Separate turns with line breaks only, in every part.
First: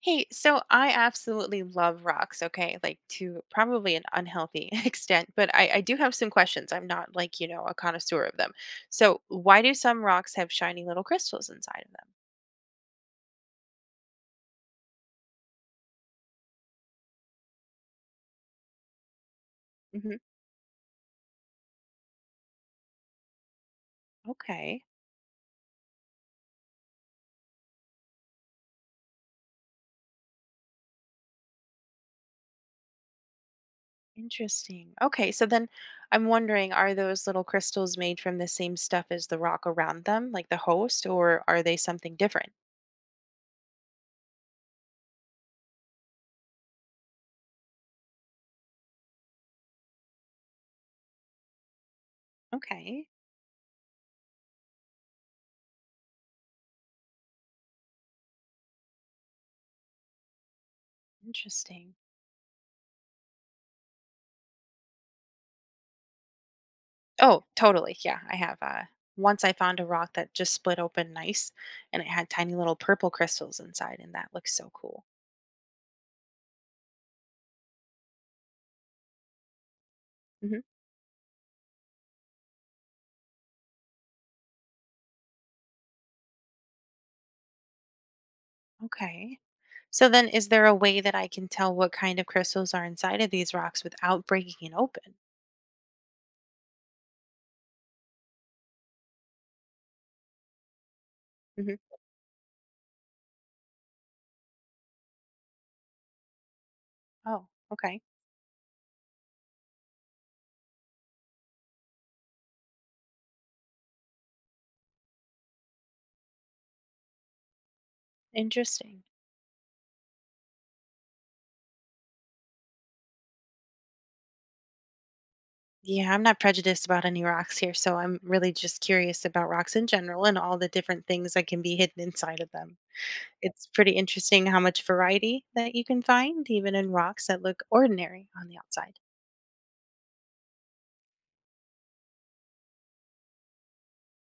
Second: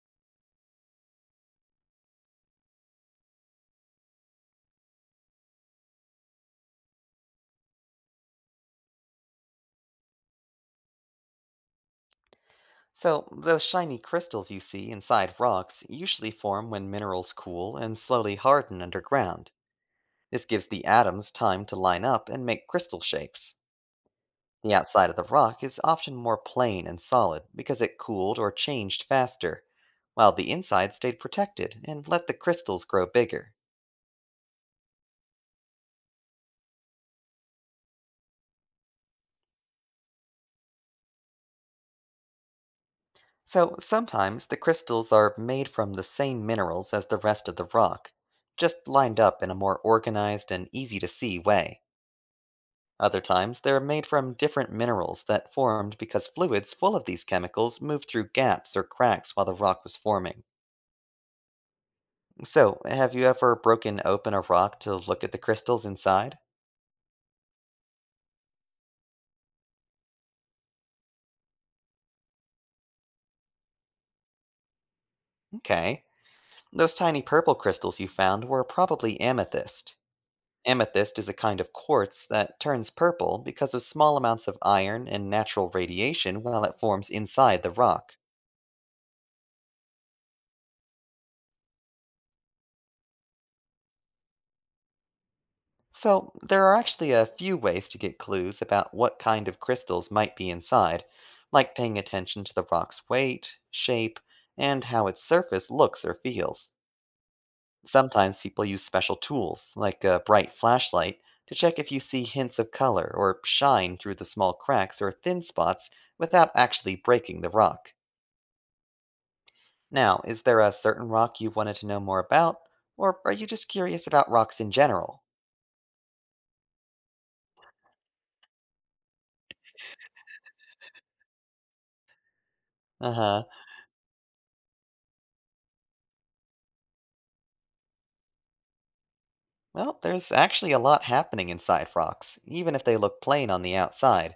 Hey, so I absolutely love rocks, okay? Like to probably an unhealthy extent, but I do have some questions. I'm not like, a connoisseur of them. So, why do some rocks have shiny little crystals inside of them?
So, those shiny crystals you see inside rocks usually form when minerals cool and slowly harden underground.
Hmm.
This gives the atoms time to line up and make crystal shapes. The
Okay,
outside of the rock is often more plain and solid because it cooled or changed faster, while the inside stayed protected and let the crystals grow bigger.
interesting. Okay, so then I'm wondering are those little crystals made from the same stuff as the rock around them, like the host, or are they something different?
So, sometimes the crystals are made from the same minerals as the rest of the rock, just lined up in a more organized and easy to see way.
Okay,
Other times, they're made from different minerals that formed because fluids full of these chemicals moved through gaps or cracks while the rock was forming.
interesting.
So, have you ever broken open a rock to look at the crystals inside?
Oh, totally. Yeah, I have. Once I found a rock that just split open nice, and it had tiny little purple crystals inside, and that looks so cool.
Okay. Those tiny purple crystals you found were probably amethyst.
Hmm.
Amethyst is a kind of quartz that turns purple because of small amounts of iron and natural radiation while it forms inside the rock.
Okay. So then, is there a way that I can tell what kind of crystals are inside of these rocks without breaking it open?
So, there are actually a few ways to get clues about what kind of crystals might be inside,
Hmm.
like paying attention to the rock's weight, shape, and how its surface looks or feels.
Oh, okay.
Sometimes people use special tools, like a bright flashlight, to check if you see hints of color or shine through the small cracks or thin spots without actually breaking the rock.
Interesting.
Now, is there a certain rock you wanted to know more about, or are you just curious about rocks in general?
Yeah, I'm not prejudiced about any rocks here, so I'm really just curious about rocks in general and all the different things that can be hidden inside of them.
Uh huh.
It's pretty interesting how much variety that you can find even in rocks that look ordinary on the outside.
Well, there's actually a lot happening inside rocks, even if they look plain on the outside,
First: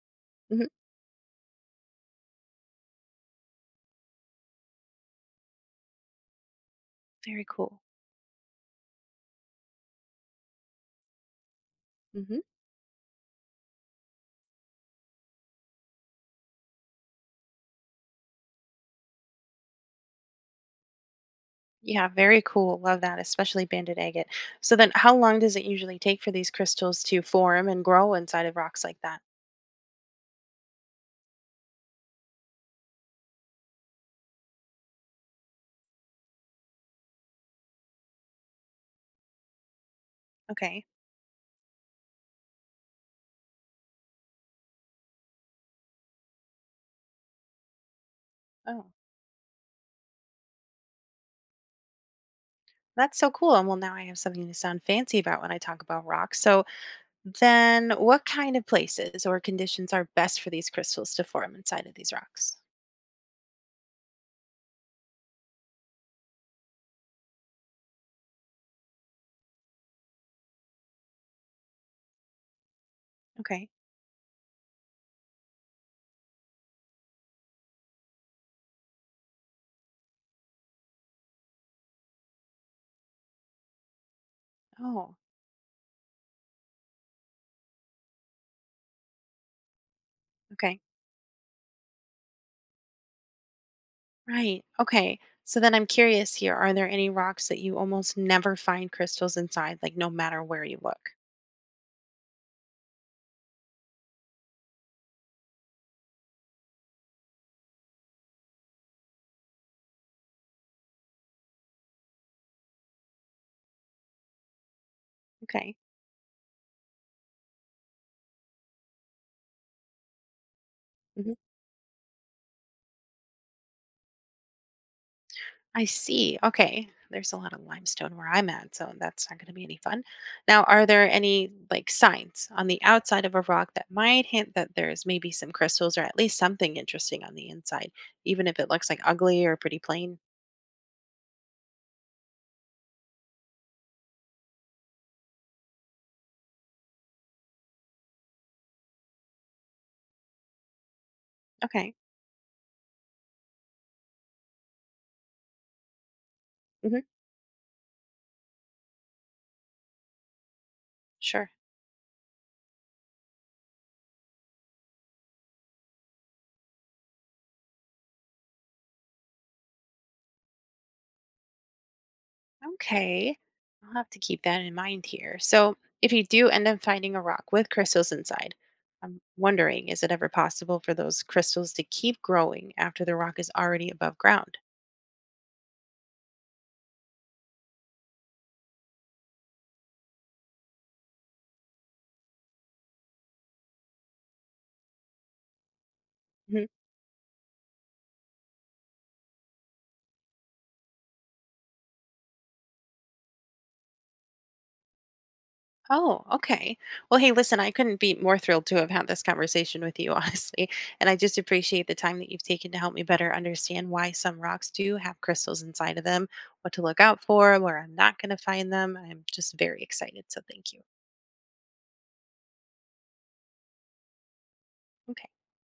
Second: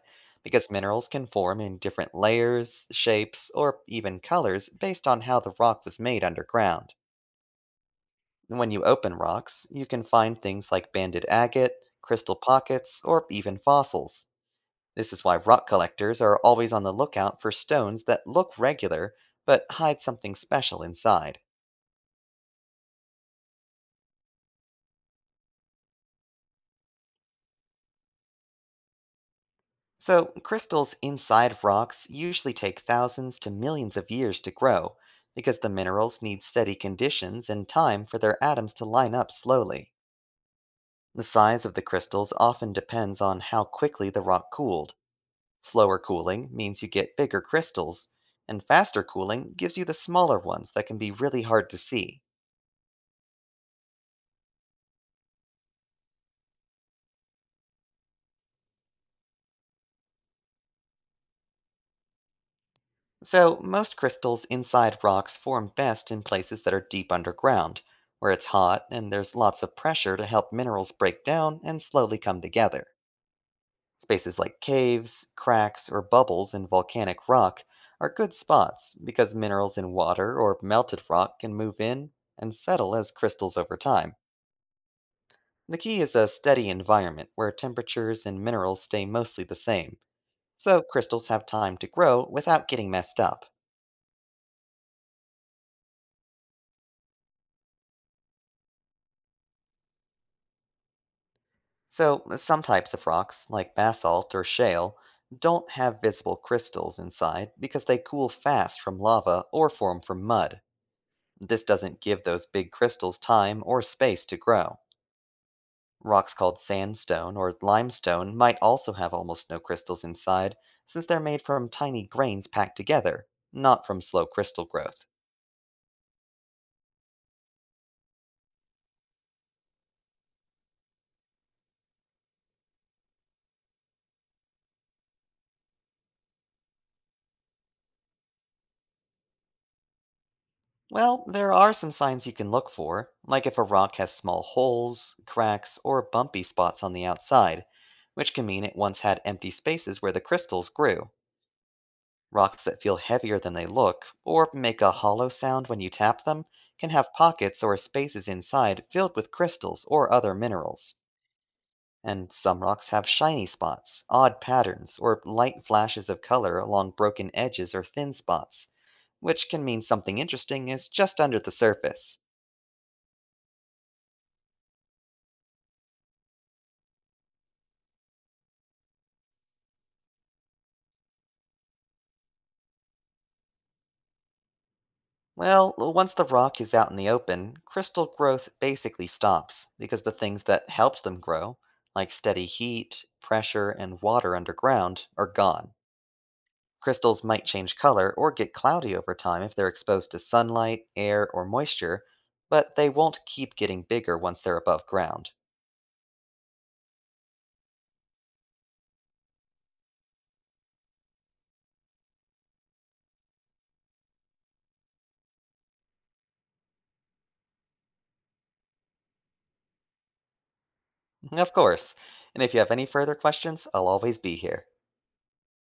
Mhm.
because minerals can form in different layers, shapes, or even colors based on how the rock was made underground.
Very cool.
When you open rocks, you can find things like banded agate, crystal
Mhm.
pockets, or even fossils. This is why rock collectors are always on the lookout for stones that look regular but hide something special inside.
Yeah, very cool. Love that, especially banded agate. So then how long does it usually take for these crystals to form and grow inside of rocks like that?
So, crystals inside rocks usually take thousands to millions of years to grow because the minerals need steady conditions and time for their atoms to line up slowly.
Okay.
The size of the crystals often depends on how quickly the rock cooled. Slower cooling means you get bigger crystals, and
Oh.
faster cooling gives you the smaller ones that can be really hard to see.
That's so cool. And well, now I have something to sound fancy about when I talk about rocks. So then what kind of places or conditions are best for these crystals to form inside of these rocks?
So, most crystals inside rocks form best in places that are deep underground, where it's hot and there's lots of pressure to help minerals break down and slowly come together.
Okay.
Spaces like caves, cracks, or bubbles in volcanic rock are good spots because minerals in water or melted rock can move in and settle as crystals over time.
Oh,
The key is a steady environment where temperatures and minerals stay mostly the same,
okay.
so crystals have time to grow without getting messed up.
Right. Okay. So then I'm curious here. Are there any rocks that you almost never find crystals inside, like no matter where you look?
So, some types of rocks, like basalt or shale, don't have visible crystals inside because they cool fast from lava or form from mud. This doesn't give those big crystals time or space to grow.
Okay.
Rocks called sandstone or limestone might also have almost no crystals inside, since they're
Hmm.
made from tiny grains packed together, not from slow crystal growth.
I see. Okay. There's a lot of limestone where I'm at, so that's not going to be any fun. Now, are there any like signs on the outside of a rock that might hint that there's maybe some crystals or at least something interesting on the inside, even if it looks like ugly or pretty plain?
Well, there are some signs you can look for, like if a rock has small holes, cracks, or bumpy spots on the outside, which can mean it once had empty spaces where the crystals grew.
Okay.
Rocks that feel heavier than they look, or make a hollow sound when you tap them, can
Hmm.
have pockets or spaces inside filled with crystals or other minerals.
Sure.
And some rocks have shiny spots, odd patterns, or light flashes of color along broken edges or thin spots, which can mean something interesting is just under the surface.
Okay. I'll have to keep that in mind here. So, if you do end up finding a rock with crystals inside, I'm wondering is it ever possible for those crystals to keep growing after the rock is already above ground?
Well, once the rock is out in the open, crystal growth basically stops because the things that helped them grow, like steady heat, pressure, and water underground, are gone.
Mm-hmm.
Crystals might change color or get cloudy over time if they're exposed to sunlight, air, or moisture, but they won't keep getting bigger once they're above ground.
Oh, okay. Well, hey, listen, I couldn't be more thrilled to have had this conversation with you, honestly. And I just appreciate the time that you've taken to help me better understand why some rocks do have crystals inside of them, what to look out for, where I'm not going to find them. I'm just very excited. So thank you.
Of course. And if you have any further questions, I'll always be here.
Okay.